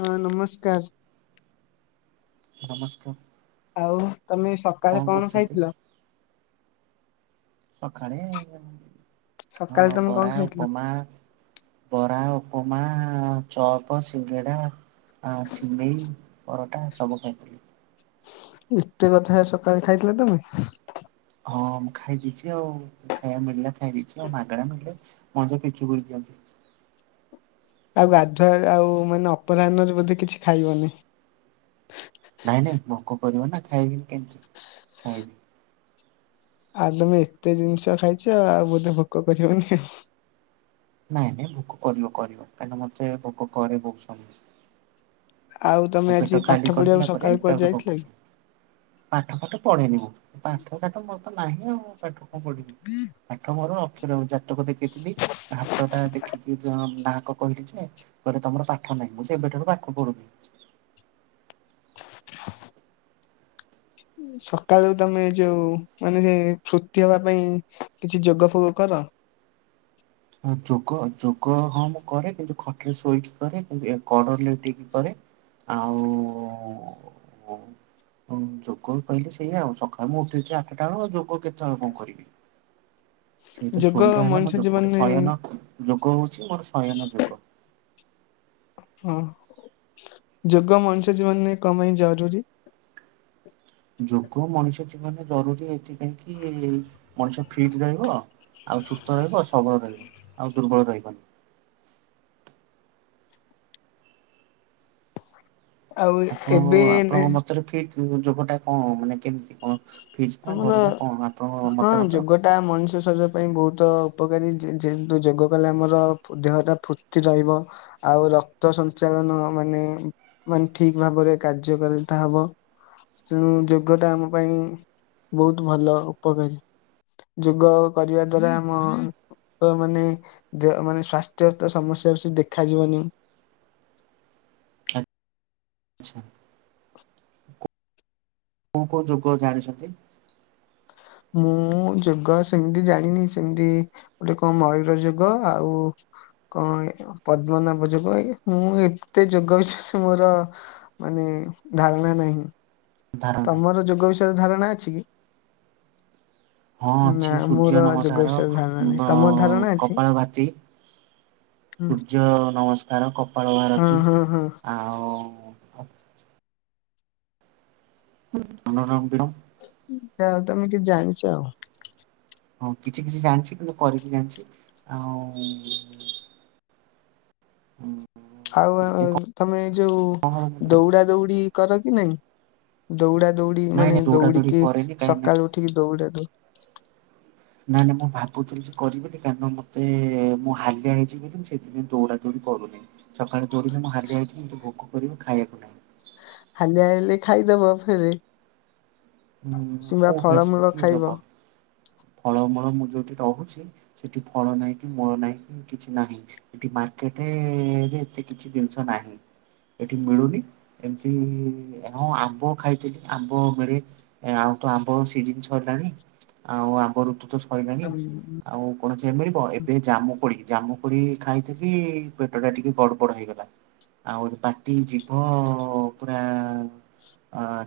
ହଁ ନମସ୍କାର। ନମସ୍କାର। ଆଉ ତମେ ସକାଳେ କଣ ଖାଇଥିଲ? ସକାଳେ ହଁ ସକାଳେ ତମେ କଣ ବରା, ଖାଇଥିଲ? ଉପମା ବରା, ଉପମା, ଚପ, ସିଙ୍ଗେଡ଼ା ଆ ସିମେଇ, ପରଟା ସବୁ ଖାଇଥିଲି। ଏତେ କଥା ହେ ସକାଳେ ଖାଇଥିଲ ତମେ? ହଁ ମୁଁ ଖାଇଦେଇଛି ଆଉ, ଖାଇବା ମିଳିଲା ଖାଇଦେଇଛି ଆଉ ମାଗଣା ମିଳିଲା। ମଜା ପିଚୁ କରି ଦିଅନ୍ତୁ। ଆଉ ଗାଧୁଆ ଆଉ ମାନେ ଅପରାହ୍ନରେ ବୋଧେ କିଛି ଖାଇବନି? ନାଇଁ ନାଇଁ ଭୋକ କରିବ ନା ଖାଇବିନି କେମିତି, ଖାଇବି। ଆଉ ତମେ ଏତେ ଜିନିଷ ଖାଇଛ ଆଉ ବୋଧେ ଭୋକ କରିବନି ଆଉ। ନାଇଁ ନାଇଁ ଭୋକ କରିବ କରିବ କାହିଁକିନା ମତେ ଭୋକ କରେ ବହୁତ ସମୟ। ଆଉ ତମେ ମୋ ଆଜି ପେଟ ପାଠ ଖାଲି ପଢିବାକୁ କରିଦେଲା ପରେ ସକାଳୁ କୁଆଡେ ତାପରେ ଯାଇଥିଲ ଭୋକ କି? ପାଠ ପାଠ ପଢେନି ମୁଁ ପାଠ ସାଠ ମୋର ତ ନାହିଁ ଆଉ ପାଠ କଣ ପଢିବି। ବି ପାଠ ମୋର ଅକ୍ଷର ଜାତକ ଦେଖେଇଥିଲି ହାତ ଟା ଦେଖିକି ଜଣ ନାହାକ କହିଲି ଯେ, କହିଲେ ତମର ପାଠ ନାହିଁ। ମୁଁ ସେବେଠାରୁ ପାଠ ପଢୁନି। ହୁଁ। ସକାଳୁ ତମେ ଯୋଉ ମାନେ ଫୁର୍ତ୍ତି ହେବା ପାଇଁ କିଛି ଯୋଗ ଫୋଗ କର? ଯୋଗ ଯୋଗ ହଁ ମୁଁ କରେ କିନ୍ତୁ ଖଟରେ ଶୋଇକି କରେ କିନ୍ତୁ ଏ କଡ ଲେଉଟିକି କରେ ଆଉ ହଁ ଯୋଗ କହିଲେ ସେଇଆ ଆଉ ସଖାଳେ ମୁଁ ଉଠୁଛି ଆଠଟା ବେଳ ଯୋଗ କେତେବେଳେ କଣ କରିବି? ସେଇଟା ଯୋଗ ଶୋଇବା ହେଲା ମଣିଷ ମୁଁ ଯୋଗ କରୁଚି। ଜୀବନରେ ଯୋଗ ହଉଛି ମୋର ଶୟନ ଯୋଗ। ହଁ ଯୋଗ ମଣିଷ ଜୀବନରେ କମ ପାଇଁ ଜରୁରୀ? ଯୋଗ ମଣିଷ ଜୀବନରେ ଜରୁରୀ ଏଥିପାଇଁ କି ମଣିଷ ଫିଟ ରହିବ ଆଉ ସୁସ୍ଥ ରହିବ ଆଉ ସବଳ ରହିବ ଆଉ ଦୁର୍ବଳ ରହିବନି। ଆଉ ଆପଣ ଏବେ ଆପଣଙ୍କ ମତରେ ଫିଟ୍ ରୁହ ଯୋଗ ଟା କଣ ମାନେ କେମତି କଣ ଫିଜ୍ ନା ଭଲ ନା କଣ ଆପଣଙ୍କ ମତା ମତ? ଟା ମନୁଷ୍ୟ ଶରୀର ପାଇଁ ବହୁତ ଉପକାରୀ ଯେ-ଯେହେତୁ ଯୋଗ କଲେ ଆମର ଦେହଟା ଫୁର୍ତ୍ତି ରହିବ ଆଉ ରକ୍ତ ସଞ୍ଚାଳନ ମାନେ ମାନେ ଠିକ ଭାବରେ କାର୍ଯ୍ୟକାରିତା ହବ ତେଣୁ ଯୋଗ ଟା ଆମ ପାଇଁ। ବହୁତ ଭଲ ଉପକାରୀ ଯୋଗ କରିବା ଦ୍ଵାରା ଆମ। ତ ମାନେ ମାନେ ସ୍ଵାସ୍ଥ୍ୟ ତ ସମସ୍ୟା ସେ ଦେଖାଯିବନି। ଆଚ୍ଛା। କୋଉ କୋଉ ଯୁଗ ଜାଣିଛନ୍ତି? ମୁଁ ଯୋଗ ସେମିତି ଜାଣିନି ସେମତି ଦେଖି ମୟୂର ଯୁଗ ଆଉ କଣ ପଦ୍ମନାଭ ଯୋଗୁ ମୁଁ ଏତେ ଯୋଗବିଶେଷମୋର। ମାନେ ଧାରଣା ନାହିଁ। ଧାର ନାହିଁ ତମର ଯୋଗ ବିଷୟରେ ଧାରଣା ଅଛି କି? ହଁ ନା ଅଛି ସୂର୍ଯ୍ୟ ମୋର ଯୋଗ ବିଷୟରେ ଧାରଣା ନାହିଁ ନମସ୍କାର ତମର ଧାରଣା ଅଛି? କପାଳ ଭାତି ହୁଁ ସୂର୍ଯ୍ୟ ନମସ୍କାର କପାଳ ହଁ ଭାରତୀ ହଁ ହଁ ଆଉ ନାମ ଦର [unintelligible] ଯଉ ତମେ କିଛି ଜାଣିଚ। ହଁ କିଛି କିଛି ଜାଣିଛି କିନ୍ତୁ କରିକିଜାଣିଛି ଆଉ ହୁଁ [unintelligible] ଆଉ ତମେ ଯୋଉ ହବ ମୁଁ ତ ନାଇଁ ଦୌଡା ଦୌଡି କର କି ନାଇଁ। ଦୌଡା ଦୌଡି ମାନେ ନାଇଁ ଦୌଡା ଦୌଡି ଦୌଡିକି କରେନି କାହିଁକି ନା ସକାଳୁ ଉଠିକି ଦୌଡା ଦୌ ନାଇଁ ନାାଇଁ ମୁଁ ଭାବୁଥିଲି ଯେ କରିବିନି କାରଣ ମତେ ମୁଁ ହାଲିଆ ହେଇଛି ଦୌଡ଼ା ଦୌଡ଼ି କରୁନି। ସକାଳେପହରୁମୁଁ ହାଲିଆ ହୋଇଯିବି ଭୋକ କରିବ ଖାଇବାକୁ ନାହିଁ। ହାଲିଆ ହେଲେଖାଇଦବ ଫେରେ ହୁଁ କିମ୍ବା କୋଉଠି ଆସିବ ଫଳମୂଳ ଯେ ଖାଇବ ଦବ ଫଳମୂଳ ମୁଁ ତତେ ଦଉଚି। ସେଠି ଫଳ ନାହିଁ କି ମୂଳ ନାହିଁ କି କିଛି ନାହିଁ। ଏଠି ମାର୍କେଟରେ ଏତେ କିଛି ଜିନିଷ ନାହିଁ। ଏଠି ମିଳୁନି ଏମିତିଁ ଆମ୍ବ ଖାଇଥିଲି ଆମ୍ବ ମିଳେ। ଏ ଆଉ ତ ଆମ୍ବ ସିଜିିନ ସରିଲାଣି ଆଉ ଆମ୍ବ ଋତୁ ତ ସରିଲଣି। ଆଉ ଆଉ କଣ ସେ ମିଳିବ ଏବେ ଜାମୁ କୋଡି ଜାମୁ କୋଡି ଖାଇଛନ୍ତି ପେଟ ଟା ଟିକେ ଗଡ ବଡ ହେଇଗଲା। ଆଉ ପାଟି ଜିଭ ପୁରା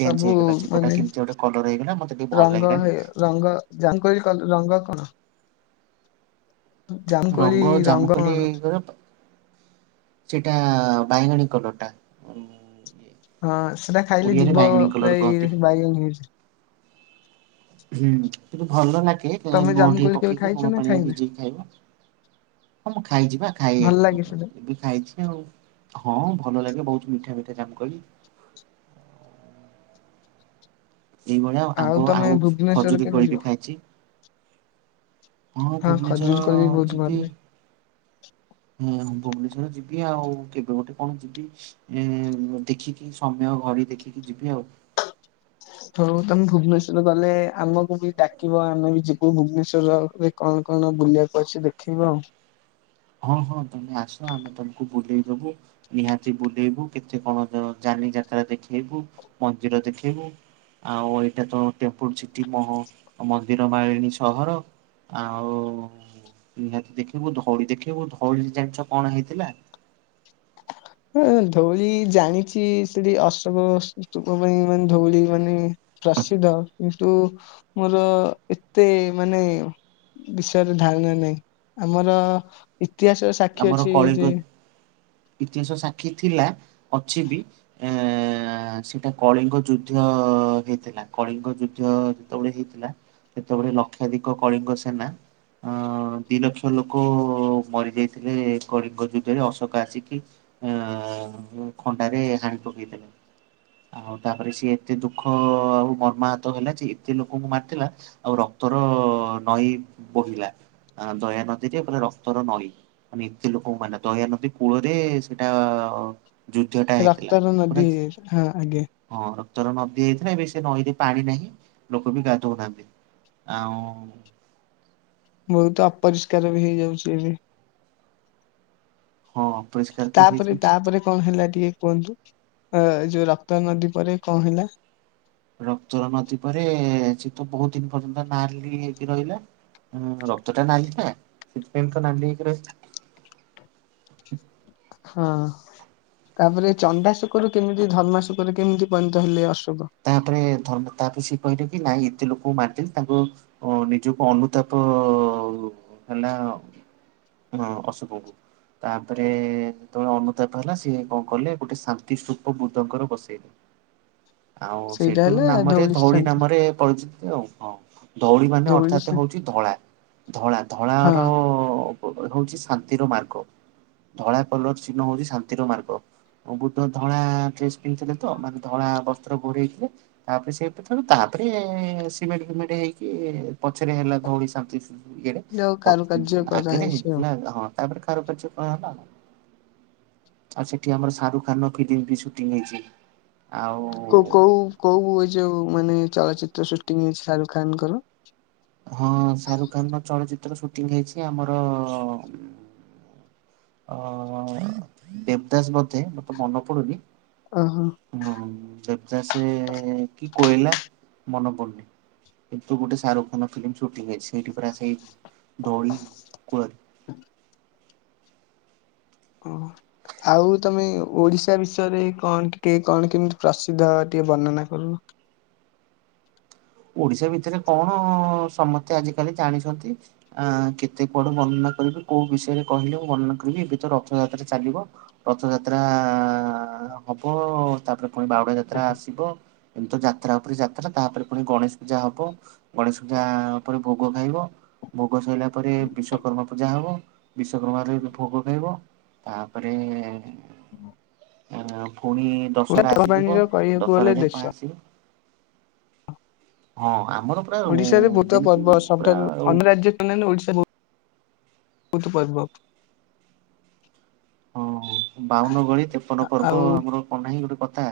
ଚେଞ୍ଜ ସବୁ ହେଇଗଲା ଜିଭଟା ମାନେ କେମତି ଗୋଟେ କଲର ହେଇଗଲା ମତେ ଟିକେ ଭଲ ରଙ୍ଗ ହେଇ ଲାଗିଲାନି। ରଙ୍ଗ। ଜାମୁକୋଳି କଲର ରଙ୍ଗ କଣ? ଜାମୁକୋଳି ରଙ୍ଗ କଣ? ଜାମୁକୋଳିରସେଟା ବାଇଗଣୀ କଲର ଟା। ହଁ ସେଟା ଖାଇଲେ ଓଡ଼ିଆରେ ଜିଭ ବାଇଗଣୀ କଲର ପୁରା କୁହନ୍ତି ବାଇଗେଣି ହେଇଯିବ,। ହୁଁ ଭଲ ଲାଗେ ତମେ ଲୁଣ ଟିକେ ଜାମୁକୋଳି କେବେ ପକେଇକି ଖାଇଛ ଲୁଣ ନା ପାଣି ଖାଇନା? ଭିଜେଇକି ଖାଇବ। ହଁ ମୁଁ ଖାଇଛି ବା ଭଲ ଲାଗେ ସେଟା ଖାଇମୁଁଖାଇଛି। ହଁ ଭଲ ଲାଗେ ବହୁତ ମିଠା ମିଠା ବାସୁକୋଳି। ଏଇଭଳିଆ ଆମ୍ବ ତମେ ଆଉ ଭୁବନେଶ୍ଵର ଖଜୁରୀ କେବେ କୋଳି ଯିବ? ବି ଖାଇଛି। ହଁ ଭୁବନେଶ୍ଵର ଖଜୁରୀ କୋଳି ବି ବହୁତ ଭଲ ଯିବି। ଲାଗେ। ହୁଁଁ ଭୁବନେଶ୍ଵର ଯିବି ଆଉ କେବେ ଗୋଟେ କଣ? ଏ ଦେଖିକି ସମୟ ଘଡ଼ିଦେଖିକି ଯିବି ଆଉ ହଉ ତମେ ଭୁବନେଶ୍ଵର ଗଲେ ଆମକୁ ବି ଡାକିବ ଆମେ ବି ଯିବ ଭୁବନଶ୍ୱରରେ କଣ କଣ ବୁଲିବାକୁ ଅଛି ଦେଖିବ ଆଉ? ହଁ ହଁ ତମେ ଆସ ଆମେ ତମକୁ ବୁଲେଇଦବୁ। ନିହାତି ବୁଲେଇବୁ କେତେ କଣ ଯାନି ଯାତ୍ରା ଦେଖେଇବୁ ମନ୍ଦିର ଦେଖେଇବୁ। ଆଉ ଏଇଟା ତ ଟେମ୍ପୁଲ ସିଟି ମନ୍ଦିର ମାଳିଣୀ ସହର। ଆଉ ନିହାତି ଦେଖିବୁ, ଧଉଳି ଦେଖିବୁ, ଧଉଳି ଜାଣିିଚ କଣ ହେଇଥିଲା? ହଁ ଧଉଳି ଜାଣିଚି, ସେଠି ଅଶୋକ [unintelligible] ପାଇଁ ମାନେ ଧଉଳି ମାନେ ପ୍ରସିଦ୍ଧ କିନ୍ତୁ ମୋର ଏତେ ମାନେ ବିଷୟରେ ଧାରଣା ନାହିଁ, ଆମର ଇତିହାସ ଆମର କଳିଙ୍ଗ, ଇତିହାସ ସାକ୍ଷୀ ଥିଲା, ଅଛି ବି। ଏଁ ଏଁ ଏଁ, ସେଟା କଳିଙ୍ଗ ଯୁଦ୍ଧ ହେଇଥିଲା, କଳିଙ୍ଗ ଯୁଦ୍ଧ ଯୋ ଯେତେବେଳେ ହେଇଥିଲା, ସେତେବେଳେ ଲକ୍ଷାଧିକ କଳିଙ୍ଗ ସେନା ଅ ଅ ଦି ଲକ୍ଷ ଲୋକ ମରିଯାଇ ଥିଲେ କଳିଙ୍ଗ ଯୁଧରେ, ଅଶୋକ ଆସିକି ଆ ଆ ଆ ଖଣ୍ଡାରେ ହାଣି ପକେଇଥିଲେ। ଆଉ ତାପରେ ସିଏ ଏତେ ଦୁଃଖ ଆଉ ମର୍ମାହତ ହେଲା ଯେ, ଏତେ ଲୋକଙ୍କୁ ମାରିଥିଲା ଆଉ ରକ୍ତର ନଈ ବହିଲା, ଦୟା ନଦୀରେ ପୁରା ରକ୍ତର ନଈ ମାନେ ଏତେ ଲୋକଙ୍କୁ ମାନେ, ଦୟା ନଦୀ କୂଳରେ ସେଟା ଆ ରକ୍ତାର ନଦୀ ହେଇଯାଇଥିଲା, ହଁ ଆଜ୍ଞା। ହଁ, ରକ୍ତର ନଦୀ ହେଇଥିଲା, ଏବେ ସେ ନଈରେ ପାଣି ନାହିଁ, ଲୋକ ବି ଗାଧଉନାହାନ୍ତି। ଆଉଁ ବହୁତ ଅପରିଷ୍କାର ବି ହେଇଯାଉଚି ଏବେ। ହଁ ପ [unintelligible] ତାପରେ, ତାପରେ କଣ୍ ହେଲା ଟିକେ କୁହନ୍ତୁ? ଅ ଯୋଉ ରକ୍ତ ନଦୀ ପରେ କଣ୍ ହେଲା? ରକ୍ତର ନଦୀ ପରେ, ସେ ତ ବହୁତ ଦିନି ପର୍ଯ୍ୟନ୍ତ ନାଲି ହେଇକି ରହିଲା ହଁ ରକ୍ତ ଟା ନାଲିନା? ସେଥିପାଇଁ ତ ନାଲି ହେଇକି ରହିଥିଲା। ହଁ। ତାପରେ, ଚଣ୍ଡାଶୋକରୁ କେମିତି ଧର୍ମାଶୋକରେ କେମିତି ପଣିତ ହେଲେ ଅଶୋକ? ତାପରେ ଧର୍ମ, ତାପରେ ସେ କହିଲେ କି ନାଇଁ ଏତେ ଲୋକଙ୍କୁ ମାରିଦେଲି ତାଙ୍କୁ ଉ ଓ ନିଜକୁ ଅନୁତାପ ହେଲା। ହଁ ଅଶୋକ ଙ୍କୁ। ତାପରେ ଯେତେବେଳେ ଅନୁତାପ ହେଲା, ସିଏ କଣ୍ କଲେ, ଗୋଟାଏ ଶାନ୍ତି ସ୍ତୁପ ବୃଦ୍ଧଙ୍କର ବସେଇଲେ ଆଉ ସେଇଟା ସେଇଠୁ ହେଲା ନାମରେ, ଧଉଳି ଶ୍ରାନ୍ତି ନାମରେ ପରିଚିତ ଆଉ, ହଁ, ଧଉଳି ମାନେ ଅର୍ଥାତ ହଉଚି ଧଳା, ଧଳା, ଧଳା ହଁ ର ହଉଚି ଶାନ୍ତିର ମାର୍ଗ। ଧଳା କଲର୍ ଚିହ୍ନ ହଉଚି ଶାନ୍ତିର ମାର୍ଗ। ବୁଧ ଧଳା ଡ୍ରେସ୍ ପିନ୍ଧିଥିଲେ ତ, ମାନେ ଧଳା ବସ୍ତ୍ର ଘୋଡେଇଥିଲେ। ତାପରେ ସେ, ତାପରେ ସିମେଣ୍ଟ୍ ଫିମେଣ୍ଟ୍ ହେଇକି ପଛରେ ହେଲା ଧଉଳି ଶାନ୍ତି ସ୍ତୁ ଇଏଡେ, ଯୋଉ ପ କାରୁକାର୍ଯ୍ୟ ଆଗରେ କରାହେଇଛି ଆଉ ହେଇଥିଲା ହଁ, ତାପରେ କାରୁକାର୍ଯ୍ୟ କରାହେଲା ଆଉ। ଆଉ ସେଠି ଆମର ଶାରୁଖ୍ ଖାନ୍ ର ଫିଲ୍ମ ବି ସୁଟିଂ ହେଇଚି, ଆଉ ଉ କୋଉ କୋଉ ଏ ଯୋଉ ମାନେ ଚଳଚିତ୍ର ସୁଟିଂ ହେଇଚି ଶାରୁଖାନ୍ ଙ୍କର? ହଁ ଶାରୁଖ ଖାନ୍ ର ଚଳଚିତ୍ର ସୁଟିଂ ହେଇଚି ଆମର ଅ ଅ ଅ ଦେବଦାସ୍ ବୋଧେ, ମତେ ମନେ ପଡୁନି। ଓହୋ। [unintelligible] ଦେବଦାସ୍ କି କୋଏଲା ମନେ ପଡୁନି। କିନ୍ତୁ ଗୋଟେ ଶାହରୁଖ ଖାନ୍ ର ଫିଲ୍ମ ସୁଟିଂ ହେଇଚି, ସେଇଠି ପରା ଆ ସେଇ ଧଉଳି କୂଳରେ। ହଁ। ଓ ଆଉ ତମେ ଓଡିଶା ବିଷୟରେ, କଣ୍ ଟିକିଏ, କଣ୍ କେମିତି ପ୍ରସିଦ୍ଧ, ଟିକିଏ ବର୍ଣ୍ଣନା କରୁନ? ଓଡିଶା ଭିତରେ କଣ୍, ସମସ୍ତେ ଆଜିକାଲି ଜାଣିଚନ୍ତି। ଆ କେତେ କୁଆଡେ ବର୍ଣ୍ଣନା କରିବି, କୋଉ ବିଷୟରେ କହିଲେ ମୁ ବର୍ଣନା କରିବି, ଏବେ ତ ରଥଯାତ୍ରା ଚାଲିବ। ରଥଯାତ୍ରା ହବ ତାପରେ ପୁଣି ବାହୁଡ଼ା ଯାତ୍ରା ଆସିବ ଏମିତି ଯାତ୍ରା ଉପରେ ଯାତ୍ରା ତାପରେ ପୁଣି ଗଣେଶ ପୂଜା ହବ ଗଣେଶ ପୂଜା ପରେ ଭୋଗ ଖାଇବ ଭୋଗ ସଇଲା ପରେ ବିଶ୍ଵକର୍ମା ପୂଜା ହବ ବିଶ୍ଵକର୍ମାରେ ବି ଭୋଗ ଖାଇବ ତା ପରେ ଆ ପୁଣି ଦଶହରା ଆସିଯିବ ପର୍ବାଣୀର କହିବାକୁ ଗଲେ ଦଶହରାରେ କଣ ଦେଶ ଆସିବ? ହଁ ଆମର ପୁରା ଓଡିଶାରେ ବହୁତ ଯେମିତି ପର୍ବ ପୁରା ସବୁଠାରୁ ହଁ ଅନ୍ୟ ରାଜ୍ୟ ଅନ୍ୟାନ୍ୟ ଓଡିଶା ବହୁତ ପର୍ବ। ହଁ ବାଉନ ଗଳି ତେପନ ପର୍ବ ଆଉ ଆମର କଣ ନାହିଁ ଗୋଟେ କଥା।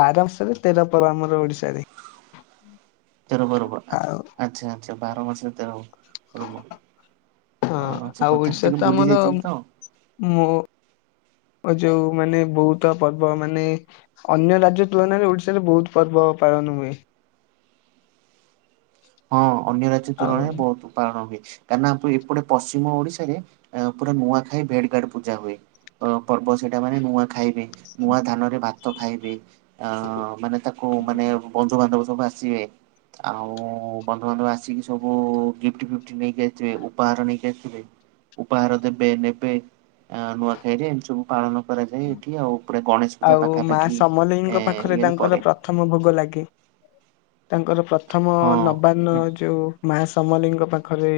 ବାର ମାସରେ ତେର ପର୍ବ ଆମର ଓଡିଶାରେ। ତେର ପବର ଆ ଆଉ ଆଚ୍ଛା ଆଚ୍ଛା ବାର ମାସରେ ତେର ପର୍ବ ହଁ ଆଁ ସେ କଥା ଟିକିଏ ଭୁଲି ଯାଇଥିଲି ତ ମୋର ଯୋଉ ମାନେ ବହୁତ ପର୍ବ ମାନେ ଅନ୍ୟ ରାଜ୍ୟ ତୁଳନାରେ ଓଡିଶାରେ ବହୁତ ପର୍ବ ପାଳନ ହୁଏ। ହଁ ଅନ୍ୟ ରାଜ୍ୟ ଆଉ ତୁଳନାରେ ବହୁତ। ପାଳନ ହୁଏ କାହିଁନା ଏପେ ଏପଟେ ପଶ୍ଚିମ ଓଡିଶାରେ ପୁରା ନୂଆଖାଇ ଭେଟ୍ ଭାଟ୍ ପୂଜା ହୁଏ। ବଡ ପର୍ବ ସେଇଟା ମାନେ ନୂଆ ଖାଇବେ ନୂଆ ଧାନରେ ଭାତ ଖାଇବେ ଆ ମାନେ ତାକୁ ମାନେ ବନ୍ଧୁ ବାନ୍ଧବ ସବୁ ଆସିବେ ଆଉ ବନ୍ଧୁ ବାନ୍ଧବ ଆସିକି ସବୁ ଗିଫ୍ଟ ଫିଫ୍ଟ ନେଇକି ଆସିଥିବେ ଉପହାର ନେଇକି ଆସିଥିବେ। ଉପହାର ଦେବେ ନେବେ ଆ ନୂଆ ସେଇଠି ଏମିତି ସବୁ ପାଳନ କରାଯାଏ ଏଠି ଆଉ ପୁରା ଗଣେଶ ପୂଜା ଆଉ ପାଖା ମା ପାଖି ସମଲେଇଙ୍କ ଏ ପାଖରେ ଇଏରେ ତାଙ୍କର ପଡେ। ପ୍ରଥମ ଭୋଗ ଲାଗେ ତାଙ୍କର ପ୍ରଥମ ହଁ ନବାଅନ୍ନ ଯୋଉ ମା ସମ୍ବଲେଇଙ୍କ ପାଖରେ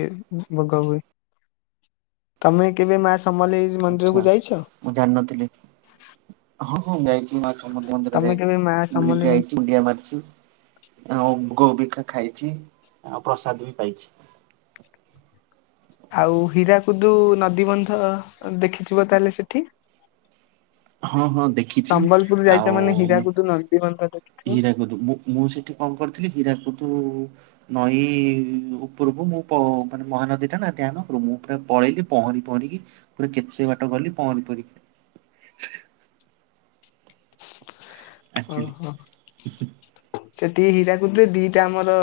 ଭୋଗ ହୁଏ। ତମେ କେବେ ମା ସମ୍ବଲେଇ ଆଚ୍ଛା ମନ୍ଦିରକୁୁ ଯାଇଛ? ମୁଁ ଜାଣିନଥିଲି ହଁ ହଁ ମୁଁ ଯାଇଛି। ମାଙ୍କ ମନ୍ଦିର ମୁଁ ଯେତେବେଳେ ତମେ କେବେ ଯାଏ ମା ସମଲେଇ ବୁଲିକି ମନ୍ଦି ଯାଇଛି ମୁଣ୍ଡିଆ ମାରିଛି ଆଉ ଗୋବିକା ଖାଇଛି ଆଉ ପ୍ରସାଦ ବି ପାଇଛି। ଆଉ ହୀରାକୁଦୁ ନଦୀବନ୍ଧ ଦେଖିଥିବ ତାହେଲେ ସେଠି? ହଁ ହଁ ଦେଖିଛି। ସମ୍ବଲପୁର ଆଉ ଯାଇଛ ମାନେ ହୀରାକୁଦୁ ନଦୀବନ୍ଧ ଦେଖିଥି ହୀରାକୁଦୁ ମୁଁ ମୁଁ ସେଠି କଣ କରିଥିଲି ହୀରାକୁଦୁ ନଈ ଉପରକୁ ମୁଁ ପ ମାନେ ମହାନଦୀ ଟା ନା ଡ୍ୟାମ୍ ଉପରକୁ ମୁଁ ପୁରା ପଳେଇଲି ପହଁରି ପହଁରିକି ପୁରା ଯେତେ ବାଟ ଗଲି ପହଁରି ପହଁରିକି। ଓ ଆସିଲି ହୋ। ସେଠି ହୀରାକୁଦୁରେ ଦି ଟା ଆମର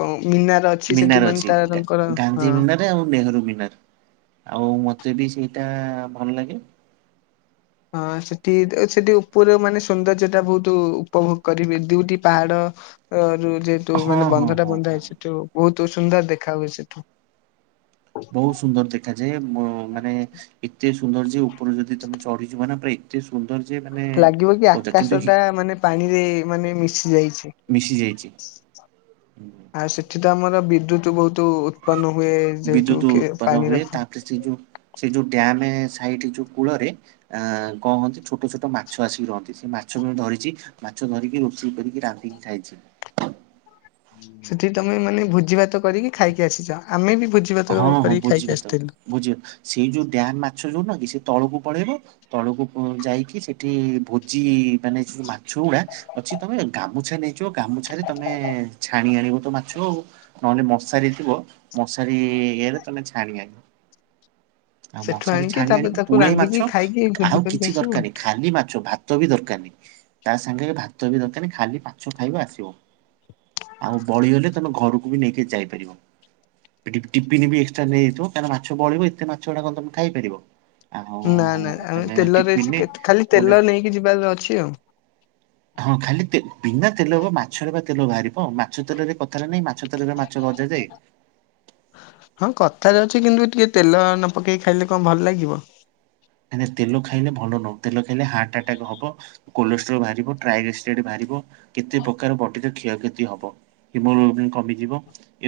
କଁ ମୀନାର ଅ ଅଛି ସେଠି ମୀନାର ମାନେ ଅଛି ଗା ତାଙ୍କର ହଁ ଗାନ୍ଧି ମୀନାର ରେ ଆଉ ନେହେରୁ ମୀନାର ଆଉ ମତେ ବି ସେଇଟା ଭଲ ଲାଗେ। ହଁ ସେଠି ଏତେ ସେଠି ଉପରେ ମାନେ ସୌନ୍ଦର୍ଯ୍ୟ ଟା ବହୁତ ଉପଭୋଗ କରିବେ ଦୁଇଟି ପାହାଡ ର ରୁ ଯେହେତୁ ହଁ ମାନେ ହଁ ବନ୍ଧଟା ହଁ ବନ୍ଧା ହଁ। ହେଇଛି ସେଠୁ ବହୁତ ସୁନ୍ଦର ଦେଖା ହୁଏ ସେଠୁ। ବହୁତ ସୁନ୍ଦର ଦେଖାଯାଏ ମ ମାନେ ଏତେ ସୁନ୍ଦର ଯେ ଉପରକୁ ଯଦି ତମେ ଚଢିଯିବ ନା ପୁରା ଏତେ ସୁନ୍ଦର ଯେ ମାନେ ଲାଗିବ କି ଓଦା କିନ୍ତୁ ଆକାଶ ହି ଟା ମାନେ ପାଣିରେ ମାନେ ମିଶି ଯାଇଛି। ମିଶି ଯାଇଛି। ଆଉ ସେଠି ତ ଆମର ବିଦ୍ୟୁତ୍ ବହୁତ ଉତ୍ପନ୍ନ ହୁଏ। ଯେହେତୁ ବିଦ୍ୟୁତ କି ଉତ୍ପନ ପାଣିର। ହୁଏ ତାପରେ ସେ ଯୋଉ ସେ ଯୋଉ ଡ୍ୟାମ୍ ସାଇଡ ଯୋଉ କୂଳରେ ଆଁ କଣ କହନ୍ତି ଛୋଟ ଛୋଟ ମାଛ ଆସିକି ରହନ୍ତି, ସେ ମାଛ ବି ମୁ ଧରିଛି। ମାଛ ଧରିକି ରୋଷେଇ କରିକି ରାନ୍ଧିକି ଖାଇଛି। ସେଠି ତମେ ମାନେ ଭୋଜି ଭାତ କରିକି ଖାଇକି ଆସିଛ ଆମେ ବି ଭୋଜି ଭାତ କରିକି ଖାଇକି ଆସିଥିଲୁ। ବୁଝିବ, ସେଇ ଯୋଉ ଡ୍ୟାମ୍ ମାଛ ଯୋଉନ କି ସେ ତଳକୁ ପଳେଇବ ତଳକୁ ପୁଁ ଯାଇକି ସେଠି ଭୋଜି ମାନେ ଯୋଉ ମାଛ ଗୁଡା ଅଛି ତମେ ଗାମୁଛା ନେଇଯିବ ଗାମୁଛାରେ ତମେ ଛାଣି ଆଣିବ ତ ମାଛ ଆଉ। ନହନେ ମଶାରୀ ଥିବ, ମଶାରୀ ଇଏରେ ତମେ ଛାଣି ଆଣିବ। ଆଉ ସେଠୁ ମଶାରୀ ଆଣିକି ଛାଣି ତାପରେ ଆଣିବ ତାକୁ ପୁଳେଇ ରାନ୍ଧିକି ମାଛ, ଖାଇକି ଭୋଜି ଆଉ କରିକି କିଛି ଆସିବୁ। ଦରକାର ନାହିଁ ଖାଲି ମାଛ ଭା ଭାତ ବି ଦରକାର ନାହିଁ, ତା ସାଙ୍ଗରେ ଭାତ ବି ଦରକାର ନାହିଁ ଖାଲି ମାଛ ଖାଇବ ଆସିବ। ଆଉ ବଳିଗଲେ ତମେ ଘରକୁ ବି ନେଇକି ଯାଇପାରିବ। ପିଟିପ୍ ଟିପିନି ଏକ୍ସଟ୍ରା ନେଇଯାଇଥିବ କାହିଁନା ମାଛ ବଳିବ ଏତେ ମାଛ ଗୁଡ଼ା ତମେ ଖାଇପାରିବ। ଆଉ ନା ନା, ଆମେ ତମେ ତେଲରେ ଟିଫିନରେ ଚିକେତ୍ ଖାଲି ଗୋଟେ ତେଲ ନେଇକି ଯିବାର ଅଛି ଆଉ। [inaudible] ହଁ ଖାଲି ବିନା ତେଲ୍, ବିନା ତେଲ ହବ ମାଛରେ ପା ତେଲ ବାହାରିବ, ମାଛ ତେଲରେ କଥାରେ ନାହିଁ ମାଛ ତେଲରେ ମାଛ ଭଜାଯାଏ। ହଁ କଥାରେ ଅଛି କିନ୍ତୁ ଟିକେ ତେଲ ନ ପକେଇକି ଖାଇଲେ କଣ ଭଲ ଲାଗିବ। କାଇଁନା ତେଲ ଖାଇଲେ ଭଲ ନୁହଁ, ତେଲ ଖାଇଲେ ହାର୍ଟଟାକ ହବ। କୋଲେଷ୍ଟ୍ରୋଲ୍ ବାହାରିବ, ଟ୍ରାଇ ରେସିଡେଡ଼ ବାହାରିବ କେତେ ପ୍ରକାର ବଡିର କ୍ଷୟକ୍ଷତି ହବ। ହିମୋଗ୍ଲୋବିନ୍ କମିଯିବ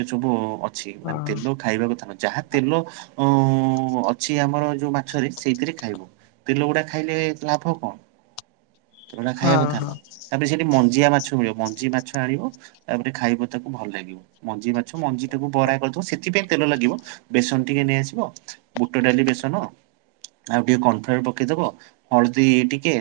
ଏସବୁ ଅ ଅଛି, ହଁ ମାନେ ତେଲ ଖାଇବା କଥା ନୁହେଁ, ଯାହା ତେଲ ଅଁ ଅଛି ଆମର ଯୋଉ ମାଛରେ ସେଇଥିରେ ଖାଇବ, ତେଲ ଗୁଡା ଖାଇଲେ ଲାଭ କଣ, ତେଲଗୁଡା ଖାଇବା କଥା ହଁ। ନୁହଁ। ତାପରେ ସେଇଠି ମଞ୍ଜିଆ ମାଛ ମିଳିବ ମଞ୍ଜି ମାଛ ଆଣିବ ତାପରେ ଖାଇବ ତାକୁ ଭଲ ଲାଗିବ। ମଞ୍ଜି ମାଛ, ମଞ୍ଜିଟାକୁ ବରା କରିଦବ ସେଥିପାଇଁ ତେଲ ଲାଗିବ ବେସନ ଟିକେ ନେଇଆସିବ। ବୁଟଡ଼ାଲି ବେସନ, ଆଉ ଟିକେ କର୍ଣଫ୍ଲାୱାର ପକେଇଦବ, ହଳଦୀ ଟିକେ।